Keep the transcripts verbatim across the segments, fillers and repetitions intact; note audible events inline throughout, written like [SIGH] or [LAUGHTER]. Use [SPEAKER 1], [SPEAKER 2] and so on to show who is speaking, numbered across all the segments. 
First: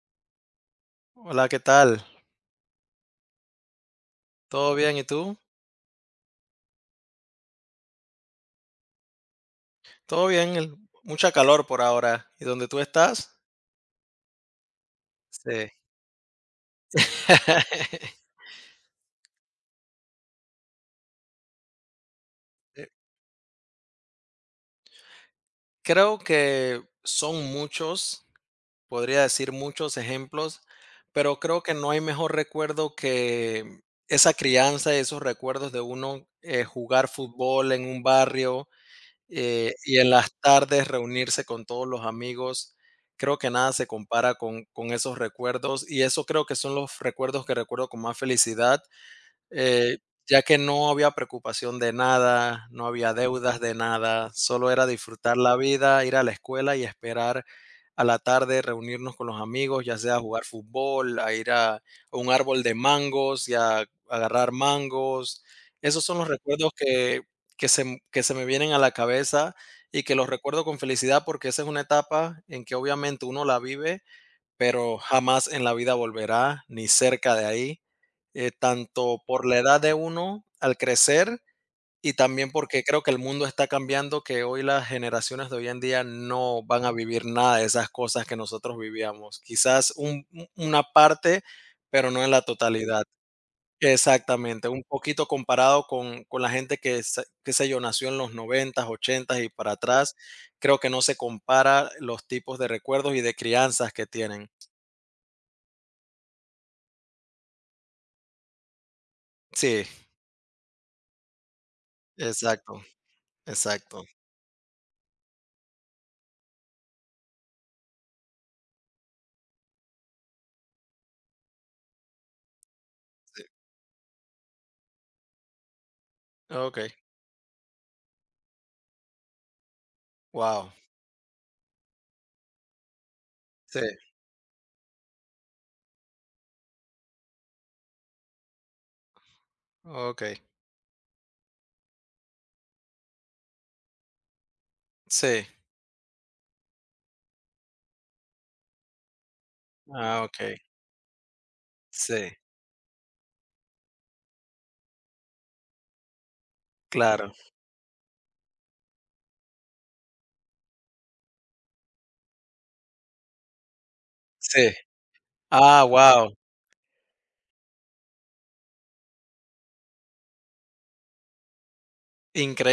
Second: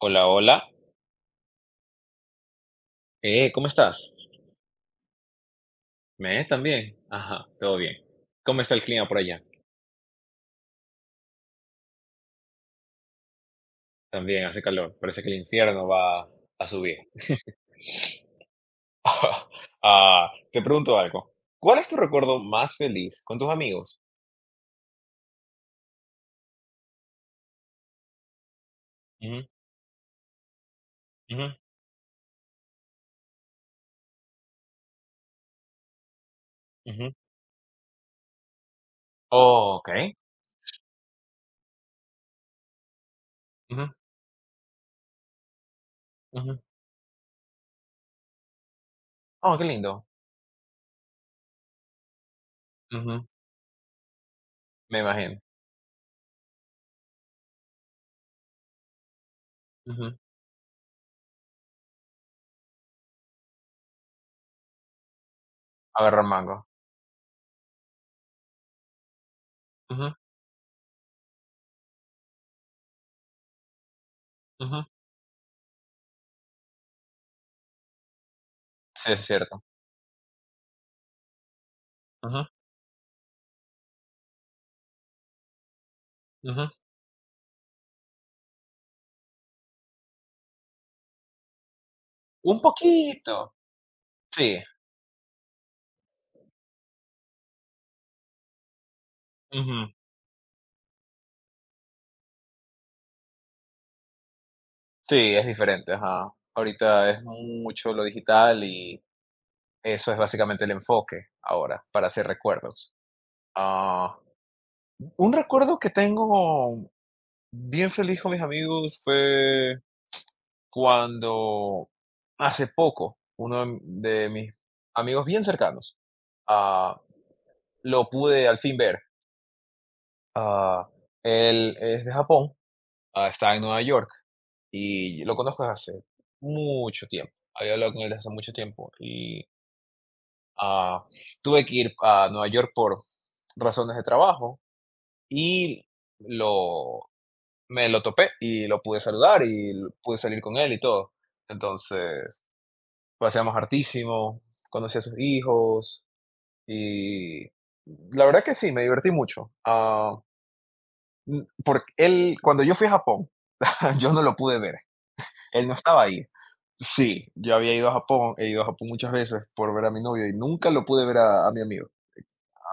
[SPEAKER 1] Hola, hola.
[SPEAKER 2] Hola, ¿qué tal?
[SPEAKER 1] Eh, ¿cómo estás?
[SPEAKER 2] ¿Todo bien? ¿Y tú?
[SPEAKER 1] ¿Me? ¿También? Ajá, todo bien. ¿Cómo está el clima por allá?
[SPEAKER 2] Todo bien, el- mucha calor por ahora. ¿Y dónde tú estás?
[SPEAKER 1] También hace calor. Parece que el
[SPEAKER 2] Sí.
[SPEAKER 1] infierno va a subir.
[SPEAKER 2] [LAUGHS]
[SPEAKER 1] [LAUGHS] Ah, te pregunto algo. ¿Cuál es tu recuerdo más
[SPEAKER 2] Eh,
[SPEAKER 1] feliz con tus amigos?
[SPEAKER 2] Creo que son muchos, podría
[SPEAKER 1] Ujú,
[SPEAKER 2] decir muchos ejemplos, pero
[SPEAKER 1] ujú,
[SPEAKER 2] creo que no hay mejor recuerdo que esa crianza y esos recuerdos de uno eh, jugar
[SPEAKER 1] ujú.
[SPEAKER 2] fútbol en un barrio. Eh,
[SPEAKER 1] Oh,
[SPEAKER 2] y en
[SPEAKER 1] ok.
[SPEAKER 2] las tardes reunirse con todos los amigos, creo que nada se
[SPEAKER 1] Ujú,
[SPEAKER 2] compara con, con esos recuerdos, y eso creo que
[SPEAKER 1] ujú.
[SPEAKER 2] son los recuerdos que recuerdo con más felicidad,
[SPEAKER 1] Oh, qué
[SPEAKER 2] eh,
[SPEAKER 1] lindo.
[SPEAKER 2] ya que no había preocupación de nada, no había
[SPEAKER 1] Ujú,
[SPEAKER 2] deudas de nada, solo era
[SPEAKER 1] me
[SPEAKER 2] disfrutar
[SPEAKER 1] imagino.
[SPEAKER 2] la vida, ir a la escuela y esperar a la tarde reunirnos con los amigos, ya sea
[SPEAKER 1] Ujú.
[SPEAKER 2] a jugar fútbol, a ir a, a un árbol de mangos y a agarrar mangos. Esos son
[SPEAKER 1] Agarrar
[SPEAKER 2] los
[SPEAKER 1] mango.
[SPEAKER 2] recuerdos que, que se, m- que se me vienen a la cabeza, y
[SPEAKER 1] Ujú,
[SPEAKER 2] que los recuerdo con felicidad porque esa es una etapa en que obviamente uno la vive,
[SPEAKER 1] ujú.
[SPEAKER 2] pero jamás en la vida volverá ni cerca de ahí, eh,
[SPEAKER 1] Sí,
[SPEAKER 2] tanto
[SPEAKER 1] es
[SPEAKER 2] por la
[SPEAKER 1] cierto.
[SPEAKER 2] edad de uno al crecer, y
[SPEAKER 1] Ujú,
[SPEAKER 2] también porque creo que el mundo está cambiando, que hoy las generaciones de hoy en día no
[SPEAKER 1] ujú.
[SPEAKER 2] van a vivir nada de esas cosas que nosotros vivíamos. Quizás un- un- una parte, pero no en la
[SPEAKER 1] Un
[SPEAKER 2] totalidad.
[SPEAKER 1] poquito. Sí.
[SPEAKER 2] Exactamente, un poquito comparado con, con la gente que, sa- qué sé yo, nació en los noventas, y para atrás, creo que no se compara los tipos de recuerdos y de crianzas que tienen.
[SPEAKER 1] Sí, es diferente, ajá. Ahorita es mucho lo digital y
[SPEAKER 2] Sí,
[SPEAKER 1] eso es básicamente el enfoque ahora para hacer
[SPEAKER 2] exacto,
[SPEAKER 1] recuerdos.
[SPEAKER 2] exacto.
[SPEAKER 1] Ah, un recuerdo que tengo bien feliz con mis amigos fue cuando hace poco uno de de mis amigos bien cercanos
[SPEAKER 2] Okey,
[SPEAKER 1] ah, lo pude al fin ver.
[SPEAKER 2] wow.
[SPEAKER 1] Ah, él es de Japón, ah, está en
[SPEAKER 2] Sí,
[SPEAKER 1] Nueva York y lo conozco desde hace mucho tiempo. Había hablado con él desde hace mucho tiempo y
[SPEAKER 2] okey.
[SPEAKER 1] ah, tuve que ir a Nueva York por razones de trabajo
[SPEAKER 2] Sí.
[SPEAKER 1] y lo me lo topé y lo pude saludar y l pude
[SPEAKER 2] Ah,
[SPEAKER 1] salir
[SPEAKER 2] okey.
[SPEAKER 1] con él y todo.
[SPEAKER 2] Sí,
[SPEAKER 1] Entonces, paseamos hartísimo, conocí a sus hijos
[SPEAKER 2] claro.
[SPEAKER 1] y la verdad que sí, me divertí mucho. Ah, mm, por él cuando yo fui a Japón, [LAUGHS] yo no lo pude
[SPEAKER 2] Sí.
[SPEAKER 1] ver, él no
[SPEAKER 2] Ah,
[SPEAKER 1] estaba ahí.
[SPEAKER 2] wow.
[SPEAKER 1] Sí, yo había ido a Japón, he ido a Japón muchas veces por ver a mi novio y nunca lo pude ver a a mi amigo.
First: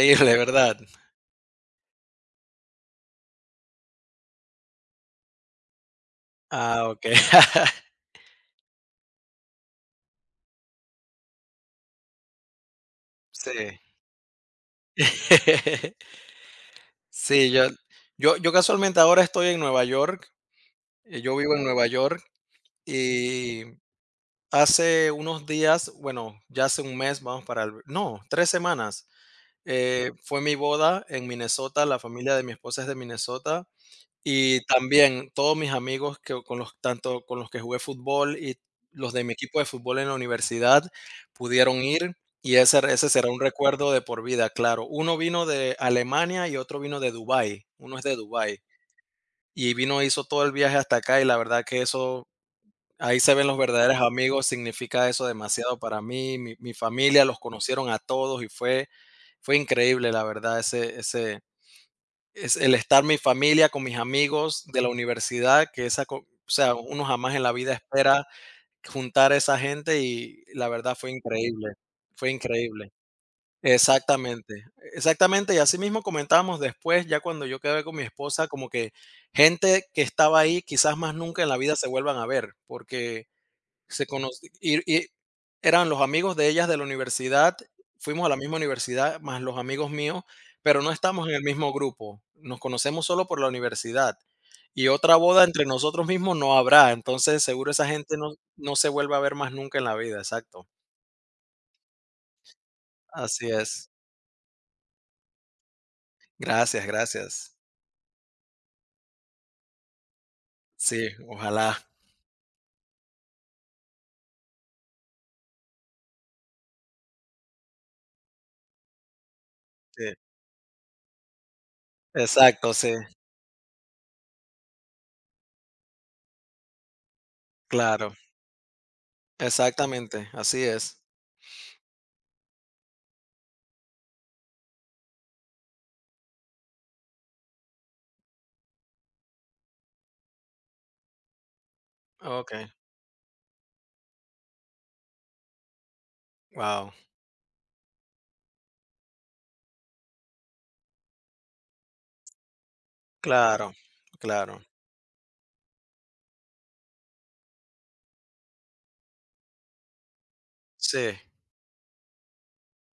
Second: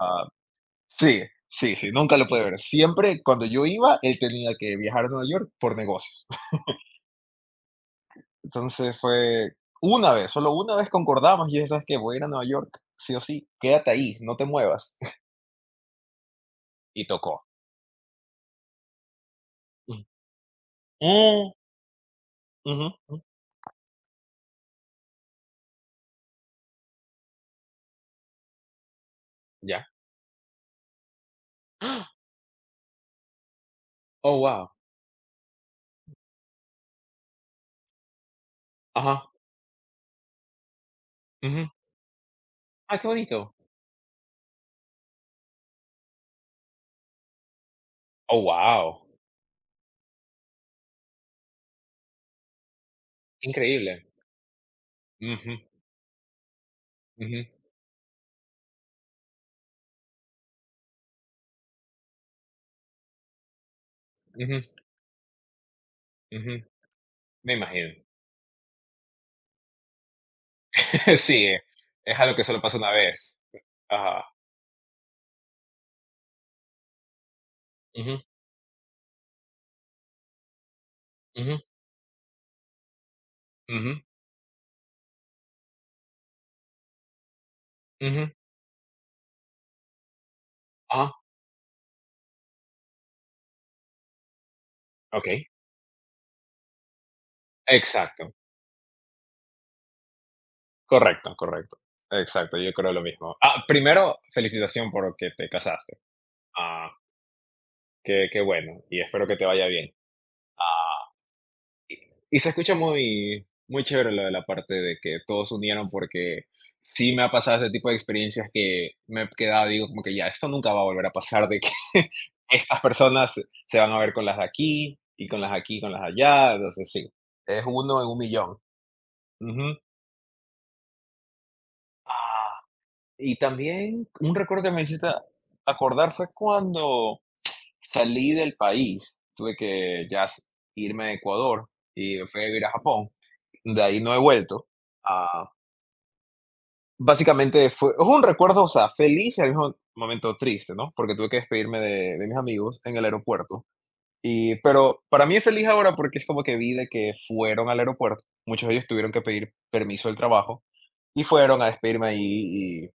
[SPEAKER 1] Ah,
[SPEAKER 2] ¿verdad?
[SPEAKER 1] sí, sí, sí, nunca lo pude ver. Siempre cuando yo iba, él tenía que viajar a Nueva York por negocios. [LAUGHS]
[SPEAKER 2] Ah, okey. [LAUGHS]
[SPEAKER 1] Entonces fue una vez, solo una vez concordamos y dije, ¿sabes qué? Voy a ir a Nueva York, sí o sí,
[SPEAKER 2] Sí.
[SPEAKER 1] quédate ahí, no te muevas. [LAUGHS]
[SPEAKER 2] [LAUGHS]
[SPEAKER 1] Y tocó.
[SPEAKER 2] Sí, yo yo yo casualmente ahora estoy en Nueva
[SPEAKER 1] Mm,
[SPEAKER 2] York, eh, yo
[SPEAKER 1] mm,
[SPEAKER 2] vivo en Nueva York,
[SPEAKER 1] ujú, mm,
[SPEAKER 2] y hace unos días, bueno, ya hace un mes, vamos para el no, tres semanas,
[SPEAKER 1] ya.
[SPEAKER 2] eh, fue mi boda en Minnesota, la
[SPEAKER 1] [GASPS]
[SPEAKER 2] familia de mi esposa es de Minnesota.
[SPEAKER 1] Oh,
[SPEAKER 2] Y
[SPEAKER 1] wow.
[SPEAKER 2] también todos mis amigos, que con los tanto con los que jugué fútbol y los de
[SPEAKER 1] Ajá.
[SPEAKER 2] mi equipo de fútbol en la universidad
[SPEAKER 1] Ujú.
[SPEAKER 2] pudieron ir, y ese
[SPEAKER 1] Ah,
[SPEAKER 2] ese
[SPEAKER 1] qué
[SPEAKER 2] será un
[SPEAKER 1] bonito.
[SPEAKER 2] recuerdo de por vida, claro. Uno vino de Alemania y otro vino de Dubái, uno es de
[SPEAKER 1] Oh,
[SPEAKER 2] Dubái,
[SPEAKER 1] wow.
[SPEAKER 2] y vino, hizo todo el viaje hasta acá, y la verdad que eso, ahí se ven los
[SPEAKER 1] Increíble.
[SPEAKER 2] verdaderos amigos, significa eso
[SPEAKER 1] Ujú,
[SPEAKER 2] demasiado para mí, mi mi familia, los
[SPEAKER 1] ujú,
[SPEAKER 2] conocieron a todos y fue fue increíble, la verdad, ese ese es el estar mi familia con mis
[SPEAKER 1] ujú,
[SPEAKER 2] amigos de la universidad, que esa co o
[SPEAKER 1] ujú.
[SPEAKER 2] sea, uno jamás en la
[SPEAKER 1] Me
[SPEAKER 2] vida
[SPEAKER 1] imagino.
[SPEAKER 2] espera juntar a esa gente y la verdad fue
[SPEAKER 1] [LAUGHS] Sí, eh,
[SPEAKER 2] increíble,
[SPEAKER 1] es
[SPEAKER 2] fue
[SPEAKER 1] algo que solo pasa una
[SPEAKER 2] increíble.
[SPEAKER 1] vez. Ajá.
[SPEAKER 2] Exactamente, exactamente, y así mismo comentábamos después, ya cuando yo quedé con mi
[SPEAKER 1] Ujú,
[SPEAKER 2] esposa, como que gente que estaba ahí, quizás más nunca en la
[SPEAKER 1] ujú,
[SPEAKER 2] vida se vuelvan a ver, porque
[SPEAKER 1] ujú,
[SPEAKER 2] se conoci y y eran los amigos de ellas de la universidad, fuimos a
[SPEAKER 1] ujú.
[SPEAKER 2] la misma universidad, más los amigos míos, pero no
[SPEAKER 1] Ajá.
[SPEAKER 2] estamos en el mismo grupo, nos conocemos solo por la universidad. Y otra
[SPEAKER 1] Ok.
[SPEAKER 2] boda entre nosotros mismos no habrá, entonces seguro esa gente no
[SPEAKER 1] Exacto,
[SPEAKER 2] no se vuelve a ver más nunca en la vida, exacto.
[SPEAKER 1] correcto, correcto. Exacto, yo creo lo mismo.
[SPEAKER 2] Así
[SPEAKER 1] Ah,
[SPEAKER 2] es.
[SPEAKER 1] primero, felicitación por que te casaste.
[SPEAKER 2] Gracias,
[SPEAKER 1] Ah,
[SPEAKER 2] gracias.
[SPEAKER 1] qué qué bueno, y espero que te vaya bien.
[SPEAKER 2] Sí,
[SPEAKER 1] Ah,
[SPEAKER 2] ojalá.
[SPEAKER 1] y se escucha muy muy chévere lo de la parte de que todos se unieron, porque sí me ha pasado ese tipo de experiencias que me he quedado, digo, como que
[SPEAKER 2] Sí.
[SPEAKER 1] ya, esto nunca va a volver a pasar, de que [LAUGHS]
[SPEAKER 2] Exacto,
[SPEAKER 1] estas
[SPEAKER 2] sí,
[SPEAKER 1] personas se van a ver con las de aquí, y con las de aquí, con las de allá, entonces sí, es uno en
[SPEAKER 2] claro.
[SPEAKER 1] un millón. Ujú.
[SPEAKER 2] Exactamente, así es.
[SPEAKER 1] Ah. Y también un recuerdo que me hiciste acordar fue cuando salí del país. Tuve que ya s- irme a Ecuador y me fui a vivir
[SPEAKER 2] Okey,
[SPEAKER 1] a Japón. De ahí no he vuelto. Ah,
[SPEAKER 2] wow.
[SPEAKER 1] básicamente fue, es un recuerdo, o sea, feliz y al mismo momento triste, ¿no? Porque tuve que despedirme de, de mis amigos en el aeropuerto.
[SPEAKER 2] Claro,
[SPEAKER 1] Y,
[SPEAKER 2] claro.
[SPEAKER 1] pero para mí es feliz ahora porque es como que vi de que fueron al aeropuerto. Muchos de ellos tuvieron que pedir permiso del trabajo
[SPEAKER 2] Sí.
[SPEAKER 1] y fueron a despedirme ahí.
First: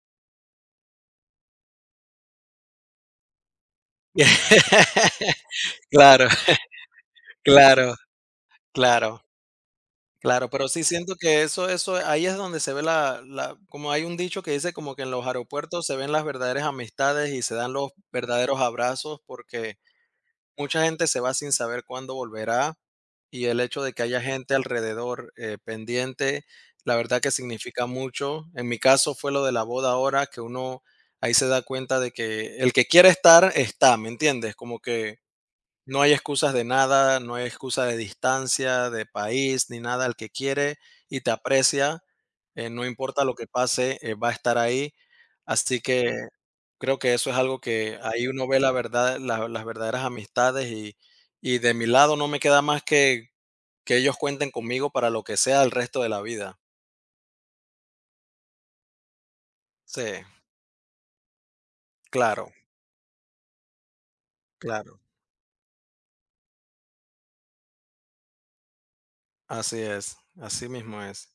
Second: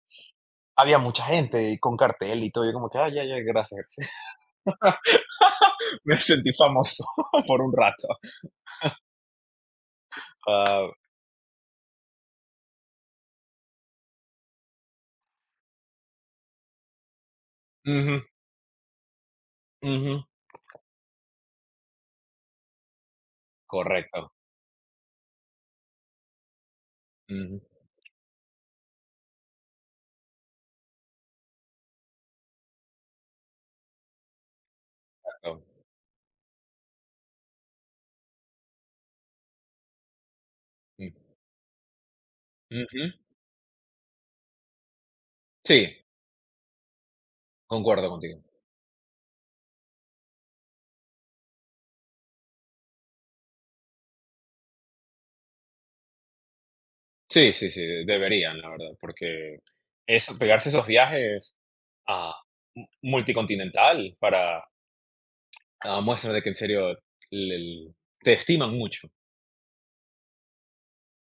[SPEAKER 1] Había mucha gente y con cartel y todo, yo como que, ah, ya, ya, gracias. Gracias. [LAUGHS]
[SPEAKER 2] [LAUGHS]
[SPEAKER 1] Me
[SPEAKER 2] Claro,
[SPEAKER 1] sentí
[SPEAKER 2] [LAUGHS]
[SPEAKER 1] famoso [LAUGHS] por un
[SPEAKER 2] claro,
[SPEAKER 1] rato.
[SPEAKER 2] claro, claro, pero sí
[SPEAKER 1] Ah,
[SPEAKER 2] siento que eso eso ahí es donde se ve la la como hay un dicho que dice como que en los aeropuertos se ven las verdaderas amistades y se dan los
[SPEAKER 1] ujú,
[SPEAKER 2] verdaderos abrazos, porque
[SPEAKER 1] ujú,
[SPEAKER 2] mucha gente se va sin saber cuándo volverá, y el hecho de que haya
[SPEAKER 1] correcto.
[SPEAKER 2] gente alrededor, eh, pendiente, la verdad que
[SPEAKER 1] Ujú,
[SPEAKER 2] significa mucho. En mi caso fue lo de la boda ahora, que uno ahí se da cuenta de que el que quiere estar, está, ¿me entiendes? Como que
[SPEAKER 1] correcto,
[SPEAKER 2] no hay excusas de nada, no hay excusa de distancia, de país, ni nada. El que quiere
[SPEAKER 1] mm,
[SPEAKER 2] y te aprecia, eh, no
[SPEAKER 1] ujú.
[SPEAKER 2] importa lo que pase, eh, va a estar ahí.
[SPEAKER 1] Sí,
[SPEAKER 2] Así que creo que eso es algo que
[SPEAKER 1] concuerdo
[SPEAKER 2] ahí
[SPEAKER 1] contigo.
[SPEAKER 2] uno ve la verdad, la- las verdaderas amistades, y, y de mi lado no me queda más que que ellos cuenten conmigo para lo que sea el resto de la vida.
[SPEAKER 1] Sí, sí, sí, deberían, la verdad, porque
[SPEAKER 2] Sí,
[SPEAKER 1] eso, pegarse esos viajes a
[SPEAKER 2] claro,
[SPEAKER 1] multicontinental para
[SPEAKER 2] claro.
[SPEAKER 1] ah, muestra de que en serio el- el- te estiman mucho.
[SPEAKER 2] Así es, así mismo es.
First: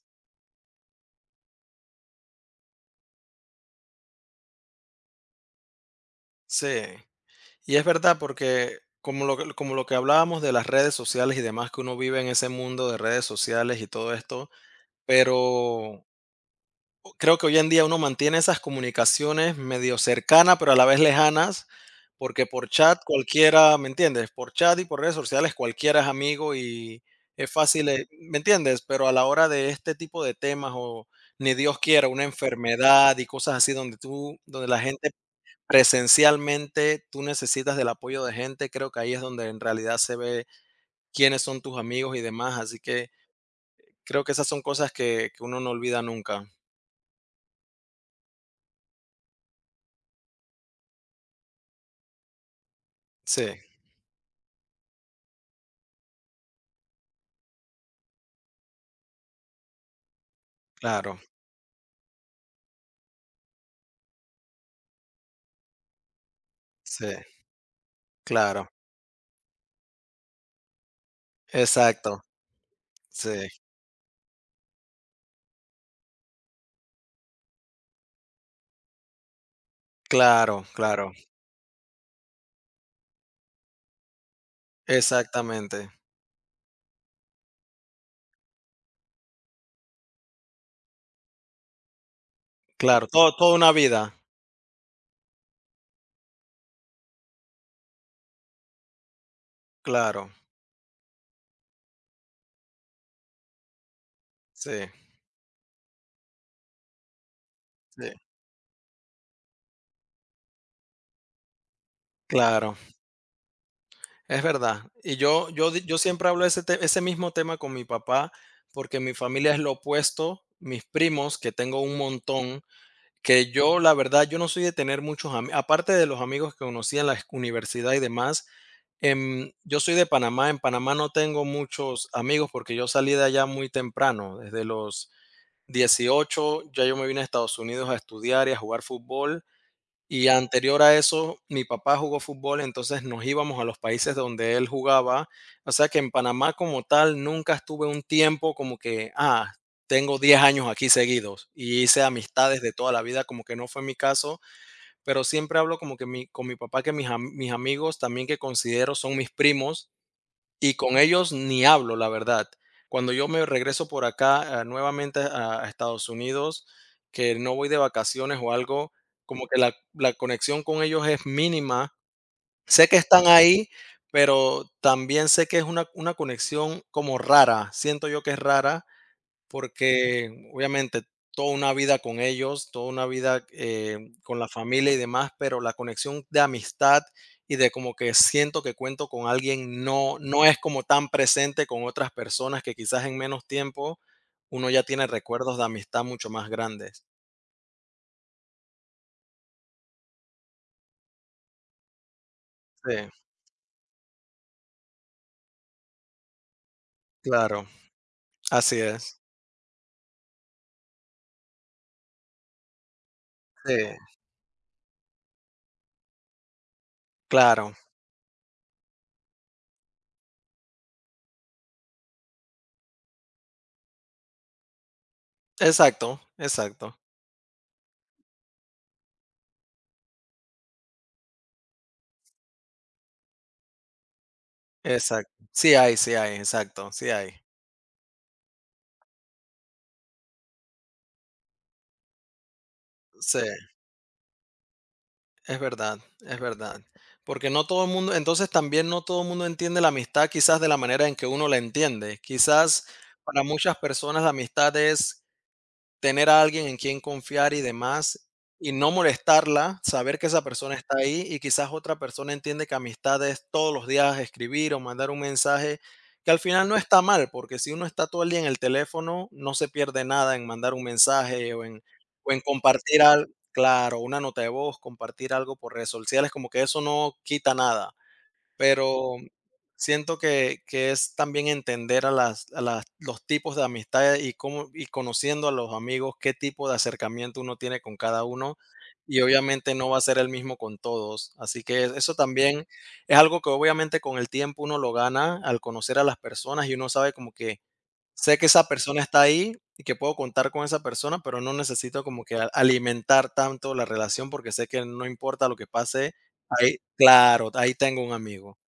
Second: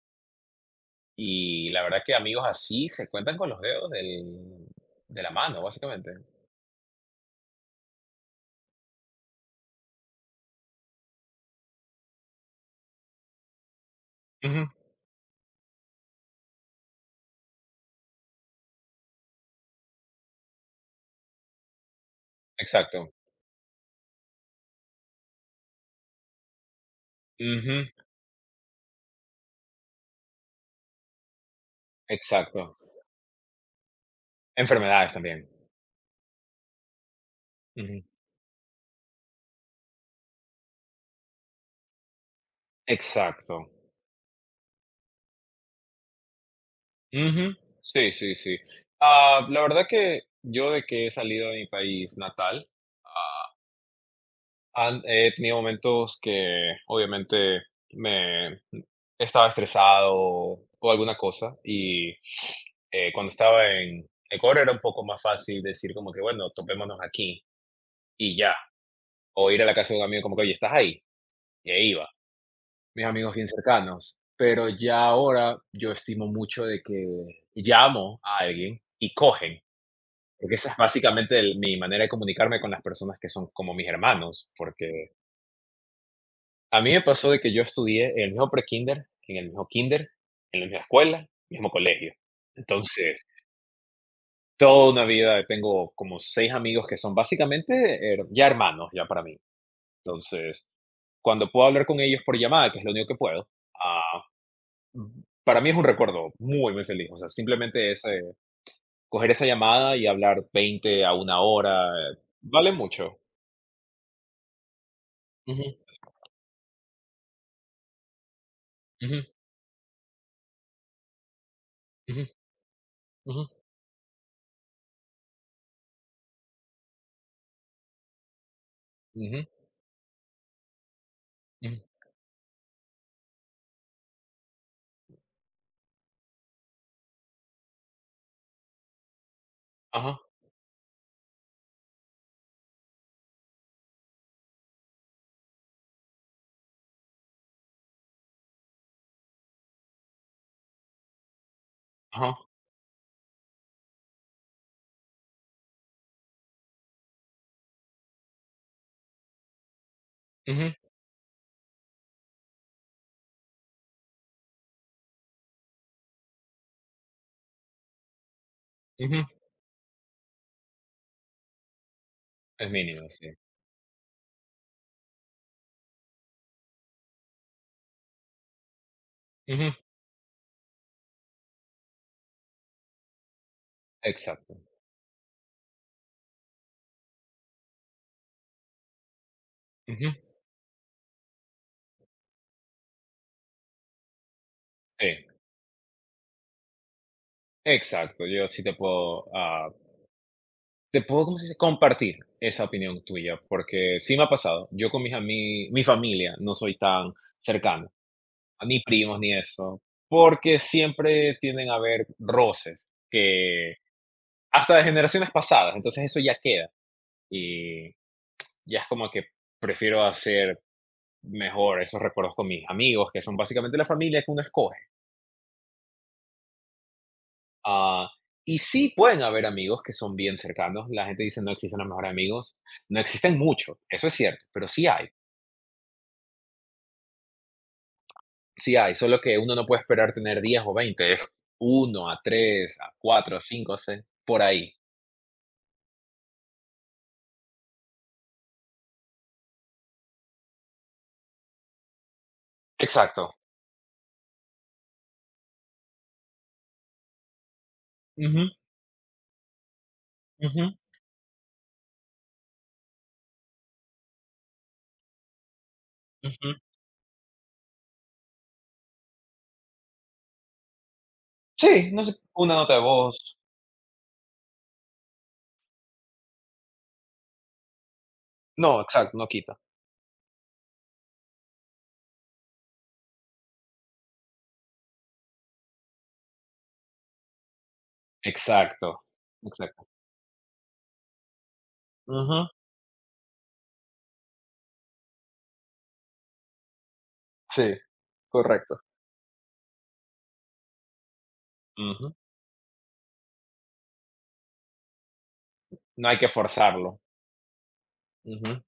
[SPEAKER 1] Y la verdad que amigos así se cuentan con los dedos del- de la mano, básicamente.
[SPEAKER 2] Sí. Y es verdad, porque como lo que, como lo que hablábamos de las redes sociales y demás, que uno vive en ese mundo de redes sociales y todo esto,
[SPEAKER 1] Ujú,
[SPEAKER 2] pero creo que hoy en día uno mantiene esas comunicaciones medio cercanas, pero a la vez lejanas, porque por chat
[SPEAKER 1] exacto.
[SPEAKER 2] cualquiera, ¿me entiendes? Por chat y por redes sociales cualquiera es amigo y es
[SPEAKER 1] Ujú,
[SPEAKER 2] fácil, eh, ¿me entiendes? Pero a la hora de este tipo de temas, o ni Dios quiera, una
[SPEAKER 1] exacto.
[SPEAKER 2] enfermedad y cosas así donde tú, donde la gente
[SPEAKER 1] Enfermedades también.
[SPEAKER 2] presencialmente, tú necesitas del
[SPEAKER 1] Ujú,
[SPEAKER 2] apoyo de gente, creo que ahí es donde en realidad se ve quiénes son tus amigos y demás, así que
[SPEAKER 1] exacto.
[SPEAKER 2] creo que esas son cosas que que uno no olvida nunca.
[SPEAKER 1] Ujú, sí, sí, sí. Ah, la verdad que yo de que he salido de mi país natal,
[SPEAKER 2] Sí,
[SPEAKER 1] han- he tenido momentos que obviamente me estaba estresado o alguna
[SPEAKER 2] claro,
[SPEAKER 1] cosa y eh, cuando estaba en Ecuador era un poco más fácil decir como que bueno, topémonos
[SPEAKER 2] sí,
[SPEAKER 1] aquí y ya,
[SPEAKER 2] claro,
[SPEAKER 1] o ir a la casa de un amigo como que oye, estás ahí y ahí iba.
[SPEAKER 2] exacto,
[SPEAKER 1] Mis amigos
[SPEAKER 2] sí,
[SPEAKER 1] bien cercanos, pero ya ahora yo estimo mucho de que llamo a alguien y cogen, porque
[SPEAKER 2] claro,
[SPEAKER 1] esa es
[SPEAKER 2] claro,
[SPEAKER 1] básicamente el mi manera de comunicarme con las personas que son como mis hermanos, porque
[SPEAKER 2] exactamente,
[SPEAKER 1] a mí me pasó de que yo estudié en el mismo pre-kinder, en el mismo kinder, en la misma escuela, mismo colegio.
[SPEAKER 2] claro,
[SPEAKER 1] Entonces,
[SPEAKER 2] todo, toda una vida,
[SPEAKER 1] toda una vida tengo como seis amigos que son básicamente, her ya hermanos ya para mí.
[SPEAKER 2] claro,
[SPEAKER 1] Entonces, cuando puedo hablar con ellos por llamada, que es lo único que puedo, ah.
[SPEAKER 2] sí,
[SPEAKER 1] Mm, para mí es un recuerdo muy, muy feliz. O sea, simplemente
[SPEAKER 2] sí,
[SPEAKER 1] ese coger esa llamada y hablar veinte a una hora, eh, vale
[SPEAKER 2] claro,
[SPEAKER 1] mucho.
[SPEAKER 2] es verdad. Y yo yo
[SPEAKER 1] Ujú,
[SPEAKER 2] di yo siempre hablo ese, te ese mismo tema con mi papá, porque mi
[SPEAKER 1] ujú,
[SPEAKER 2] familia es lo opuesto, mis primos, que tengo un
[SPEAKER 1] ujú,
[SPEAKER 2] montón.
[SPEAKER 1] ujú,
[SPEAKER 2] Que yo, la verdad, yo no soy de tener muchos amigos aparte de los amigos que conocí en la universidad y demás,
[SPEAKER 1] ujú,
[SPEAKER 2] em, yo soy de Panamá. En Panamá no tengo
[SPEAKER 1] ujú.
[SPEAKER 2] muchos amigos porque yo salí de allá muy temprano. Desde los dieciocho ya yo me vine a Estados Unidos a estudiar y a jugar fútbol.
[SPEAKER 1] Ajá,
[SPEAKER 2] Y anterior a eso, mi papá jugó fútbol, entonces nos íbamos a los países donde él jugaba. O sea que en Panamá como tal nunca estuve un tiempo como que, ah, tengo diez años aquí seguidos y hice
[SPEAKER 1] ajá,
[SPEAKER 2] amistades de toda la vida, como que no fue mi caso, pero siempre hablo como que mi, con mi papá, que mis, am- mis amigos también que considero son mis primos,
[SPEAKER 1] ujú,
[SPEAKER 2] y con ellos ni hablo, la verdad. Cuando yo me regreso por acá, ah, nuevamente a a Estados Unidos, que no voy de vacaciones o algo,
[SPEAKER 1] ujú.
[SPEAKER 2] como que la la conexión con ellos es mínima.
[SPEAKER 1] Es
[SPEAKER 2] Sé que
[SPEAKER 1] mínimo,
[SPEAKER 2] están
[SPEAKER 1] sí.
[SPEAKER 2] ahí, pero también sé que es una una conexión como rara. Siento yo que es rara.
[SPEAKER 1] Ujú,
[SPEAKER 2] Porque obviamente toda una vida con ellos, toda una vida, eh, con la
[SPEAKER 1] exacto.
[SPEAKER 2] familia y demás, pero la conexión de amistad y de como que siento que cuento con alguien
[SPEAKER 1] Ujú,
[SPEAKER 2] no, no es como tan presente con otras personas que quizás en menos tiempo uno ya tiene
[SPEAKER 1] sí,
[SPEAKER 2] recuerdos de amistad mucho más grandes.
[SPEAKER 1] exacto. Yo sí te puedo, ah, te puedo, ¿cómo se dice? Compartir esa
[SPEAKER 2] Sí,
[SPEAKER 1] opinión tuya, porque sí me ha pasado. Yo con mis ami mi familia no soy tan
[SPEAKER 2] claro,
[SPEAKER 1] cercano.
[SPEAKER 2] así
[SPEAKER 1] Ni primos
[SPEAKER 2] es.
[SPEAKER 1] ni eso, porque siempre tienden a haber roces
[SPEAKER 2] Sí,
[SPEAKER 1] que hasta de generaciones pasadas, entonces eso ya queda
[SPEAKER 2] claro,
[SPEAKER 1] y ya es como que prefiero hacer mejor esos recuerdos con mis amigos, que son básicamente la familia que uno escoge.
[SPEAKER 2] exacto, exacto,
[SPEAKER 1] Ah, y sí pueden haber amigos que son bien cercanos, la gente dice no existen los mejores amigos, no existen muchos, eso es cierto, pero sí hay,
[SPEAKER 2] exacto. Sí hay, sí hay, exacto, sí hay.
[SPEAKER 1] sí hay, solo que uno no puede esperar tener diez o veinte, es uno a tres a cuatro
[SPEAKER 2] Sí.
[SPEAKER 1] a cinco a seis, por ahí.
[SPEAKER 2] Es verdad, es verdad. Porque no todo el mundo, entonces también no todo el mundo entiende la amistad quizás de la manera en que uno la entiende. Quizás
[SPEAKER 1] Exacto.
[SPEAKER 2] para muchas personas la amistad es tener a alguien en quien confiar y demás,
[SPEAKER 1] Ujú,
[SPEAKER 2] y no molestarla, saber que esa persona
[SPEAKER 1] ujú,
[SPEAKER 2] está ahí, y quizás otra persona entiende que amistad es todos los días escribir o mandar un mensaje, que al
[SPEAKER 1] ujú.
[SPEAKER 2] final no está mal, porque si uno está todo el día en el teléfono, no se pierde nada en mandar un mensaje o
[SPEAKER 1] Sí,
[SPEAKER 2] en,
[SPEAKER 1] no sé,
[SPEAKER 2] o en
[SPEAKER 1] una nota de
[SPEAKER 2] compartir
[SPEAKER 1] voz.
[SPEAKER 2] algo, claro, una nota de voz, compartir algo por redes sociales, como que eso no quita nada.
[SPEAKER 1] No,
[SPEAKER 2] Pero
[SPEAKER 1] exacto, no quita.
[SPEAKER 2] siento que que es también entender a las a las los tipos de amistades y cómo, y conociendo a los amigos, qué tipo de acercamiento uno tiene con cada uno,
[SPEAKER 1] Exacto,
[SPEAKER 2] y obviamente
[SPEAKER 1] exacto.
[SPEAKER 2] no va a ser el mismo con todos. Así que eso
[SPEAKER 1] Ujú.
[SPEAKER 2] también es algo que obviamente con el tiempo uno lo gana al conocer a las personas, y uno sabe como que
[SPEAKER 1] Sí,
[SPEAKER 2] sé que esa
[SPEAKER 1] correcto.
[SPEAKER 2] persona está ahí y que puedo contar con esa persona, pero no necesito
[SPEAKER 1] Ujú.
[SPEAKER 2] como que a alimentar tanto la relación, porque sé que no importa lo que
[SPEAKER 1] No
[SPEAKER 2] pase,
[SPEAKER 1] hay que
[SPEAKER 2] ahí
[SPEAKER 1] forzarlo.
[SPEAKER 2] claro, ahí tengo un amigo.
[SPEAKER 1] Ujú.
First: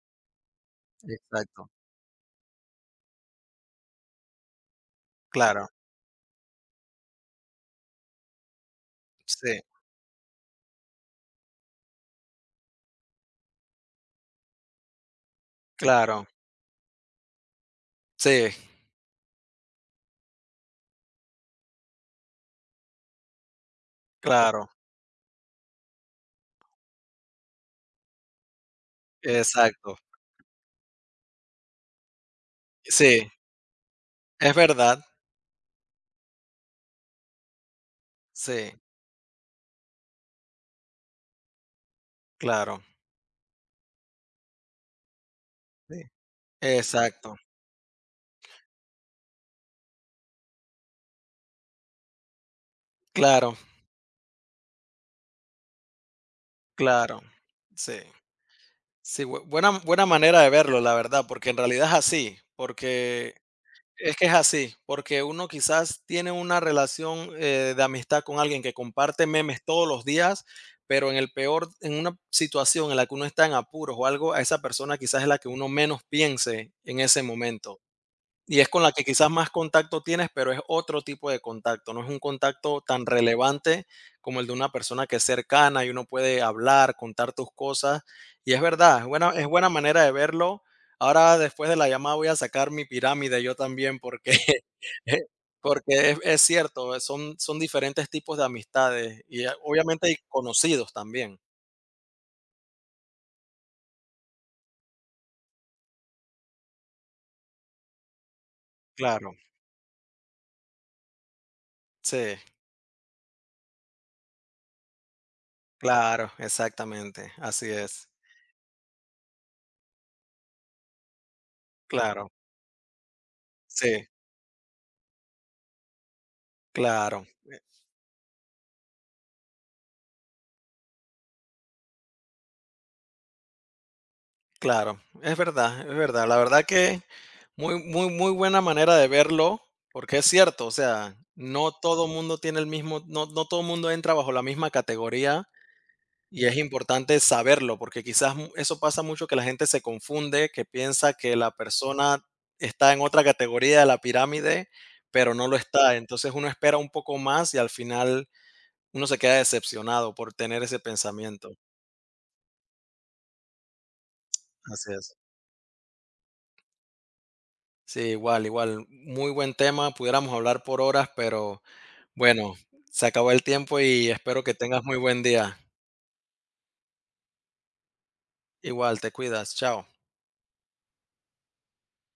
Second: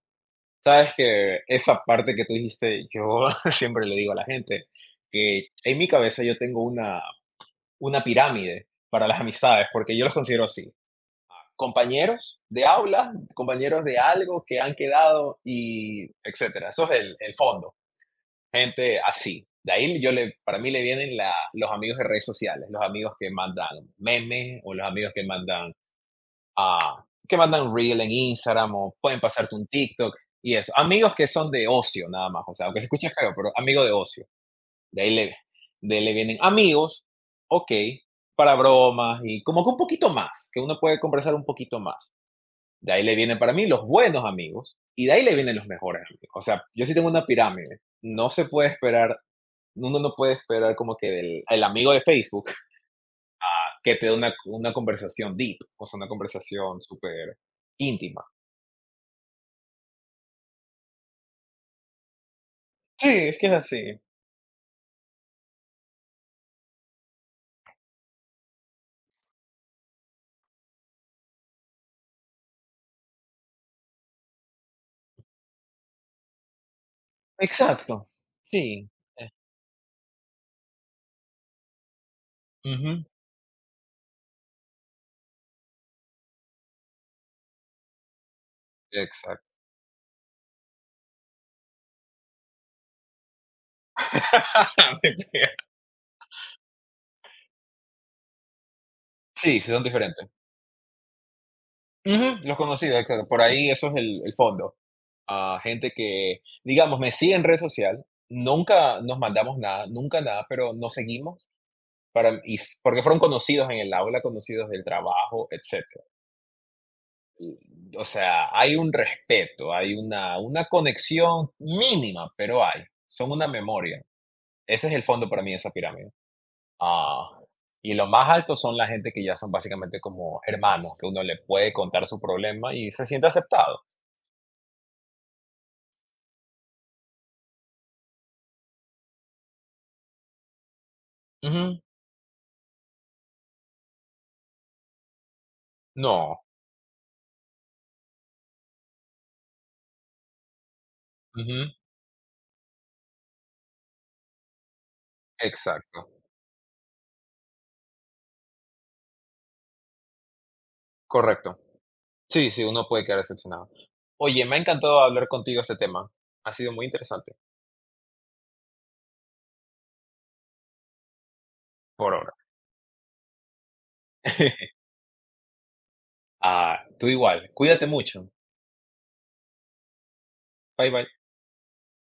[SPEAKER 1] Sabes que
[SPEAKER 2] Exacto,
[SPEAKER 1] esa parte que tú dijiste, yo [LAUGHS] siempre le digo a la gente que
[SPEAKER 2] claro,
[SPEAKER 1] en mi cabeza yo tengo una, una pirámide para las
[SPEAKER 2] sí,
[SPEAKER 1] amistades, porque yo los considero así. Compañeros de aula, compañeros de algo que han quedado y
[SPEAKER 2] claro,
[SPEAKER 1] etcétera. Eso es el, el fondo.
[SPEAKER 2] sí,
[SPEAKER 1] Gente así. De ahí yo le, para mí le vienen la- los amigos de redes sociales, los amigos que mandan memes
[SPEAKER 2] claro,
[SPEAKER 1] o los amigos que mandan, ah, que mandan reel en Instagram o pueden pasarte un
[SPEAKER 2] exacto,
[SPEAKER 1] TikTok y eso. Amigos que son de ocio nada más, o sea, aunque se escuche
[SPEAKER 2] sí,
[SPEAKER 1] feo, pero amigo de ocio.
[SPEAKER 2] es
[SPEAKER 1] De
[SPEAKER 2] verdad,
[SPEAKER 1] ahí le, de ahí le vienen amigos, ok, para
[SPEAKER 2] sí,
[SPEAKER 1] bromas y como que un poquito más, que uno puede conversar un poquito más.
[SPEAKER 2] claro,
[SPEAKER 1] De ahí le vienen para mí los buenos amigos y de ahí le vienen los
[SPEAKER 2] sí,
[SPEAKER 1] mejores amigos. O sea, yo sí tengo una
[SPEAKER 2] exacto,
[SPEAKER 1] pirámide. No se puede esperar Uno no puede esperar como que del el amigo de Facebook
[SPEAKER 2] claro,
[SPEAKER 1] que te dé una, una conversación deep, o sea, una conversación
[SPEAKER 2] claro,
[SPEAKER 1] súper
[SPEAKER 2] sí,
[SPEAKER 1] íntima.
[SPEAKER 2] sí, bu- buena, buena manera de verlo, la verdad, porque en realidad es así,
[SPEAKER 1] Sí,
[SPEAKER 2] porque
[SPEAKER 1] es que es así.
[SPEAKER 2] es que es así, porque uno quizás tiene una relación, eh, de amistad con alguien que comparte memes todos los días, pero en el peor, en una situación en la que uno está en apuros o algo, a esa persona quizás es la que uno menos piense en ese momento.
[SPEAKER 1] Exacto.
[SPEAKER 2] Y es con
[SPEAKER 1] Sí.
[SPEAKER 2] la que quizás
[SPEAKER 1] Eh,
[SPEAKER 2] más contacto tienes, pero es otro tipo de contacto, no es un contacto
[SPEAKER 1] Ujú,
[SPEAKER 2] tan relevante como el de una persona que es cercana y uno puede hablar, contar tus cosas. Y es verdad, es buena, es
[SPEAKER 1] exacto.
[SPEAKER 2] buena manera de verlo. Ahora después de la llamada voy a sacar mi pirámide yo también porque,
[SPEAKER 1] [LAUGHS] Me
[SPEAKER 2] [LAUGHS]
[SPEAKER 1] pega.
[SPEAKER 2] porque es, es cierto, eh, son, son diferentes tipos de amistades y eh,
[SPEAKER 1] Sí, sí, son
[SPEAKER 2] obviamente hay
[SPEAKER 1] diferentes.
[SPEAKER 2] conocidos también.
[SPEAKER 1] Ujú, los conocidos, exacto. Por ahí eso es el, el fondo. Ah, gente que, digamos, me sigue en red social, nunca nos
[SPEAKER 2] Claro,
[SPEAKER 1] mandamos nada, nunca nada, pero nos seguimos
[SPEAKER 2] sí,
[SPEAKER 1] para, y, s- porque fueron conocidos en el aula, conocidos del trabajo, etcétera.
[SPEAKER 2] claro, exactamente, así
[SPEAKER 1] O
[SPEAKER 2] es,
[SPEAKER 1] sea, hay un respeto, hay una una conexión
[SPEAKER 2] claro,
[SPEAKER 1] mínima, pero hay. Son una memoria.
[SPEAKER 2] sí,
[SPEAKER 1] Ese es el fondo para mí de esa pirámide.
[SPEAKER 2] claro.
[SPEAKER 1] Ah, y lo más alto son la gente que ya son básicamente como hermanos, que uno le puede contar su problema y se siente aceptado.
[SPEAKER 2] Claro, es verdad, es verdad. La verdad que muy, muy, muy buena manera de verlo, porque es cierto, o sea, no
[SPEAKER 1] Ujú.
[SPEAKER 2] todo mundo tiene el mismo, no, no todo mundo entra bajo la misma categoría,
[SPEAKER 1] No.
[SPEAKER 2] y es importante saberlo, porque quizás mu- eso pasa mucho que la gente se confunde, que piensa que la
[SPEAKER 1] Ujú.
[SPEAKER 2] persona está en otra categoría de la pirámide, pero no lo está.
[SPEAKER 1] Exacto.
[SPEAKER 2] Entonces uno espera un poco más y al final uno se queda decepcionado por tener ese pensamiento.
[SPEAKER 1] Correcto. Sí, sí, uno puede quedar decepcionado. Oye, me ha
[SPEAKER 2] Así
[SPEAKER 1] encantado
[SPEAKER 2] es.
[SPEAKER 1] hablar contigo este tema. Ha sido muy interesante,
[SPEAKER 2] Sí, igual, igual. Muy buen tema. Pudiéramos hablar por horas, pero
[SPEAKER 1] por ahora.
[SPEAKER 2] bueno, se acabó el tiempo y espero que
[SPEAKER 1] [LAUGHS]
[SPEAKER 2] tengas muy buen día.
[SPEAKER 1] Ah, tú igual. Cuídate mucho.
[SPEAKER 2] Igual, te cuidas. Chao.
[SPEAKER 1] Bye, bye.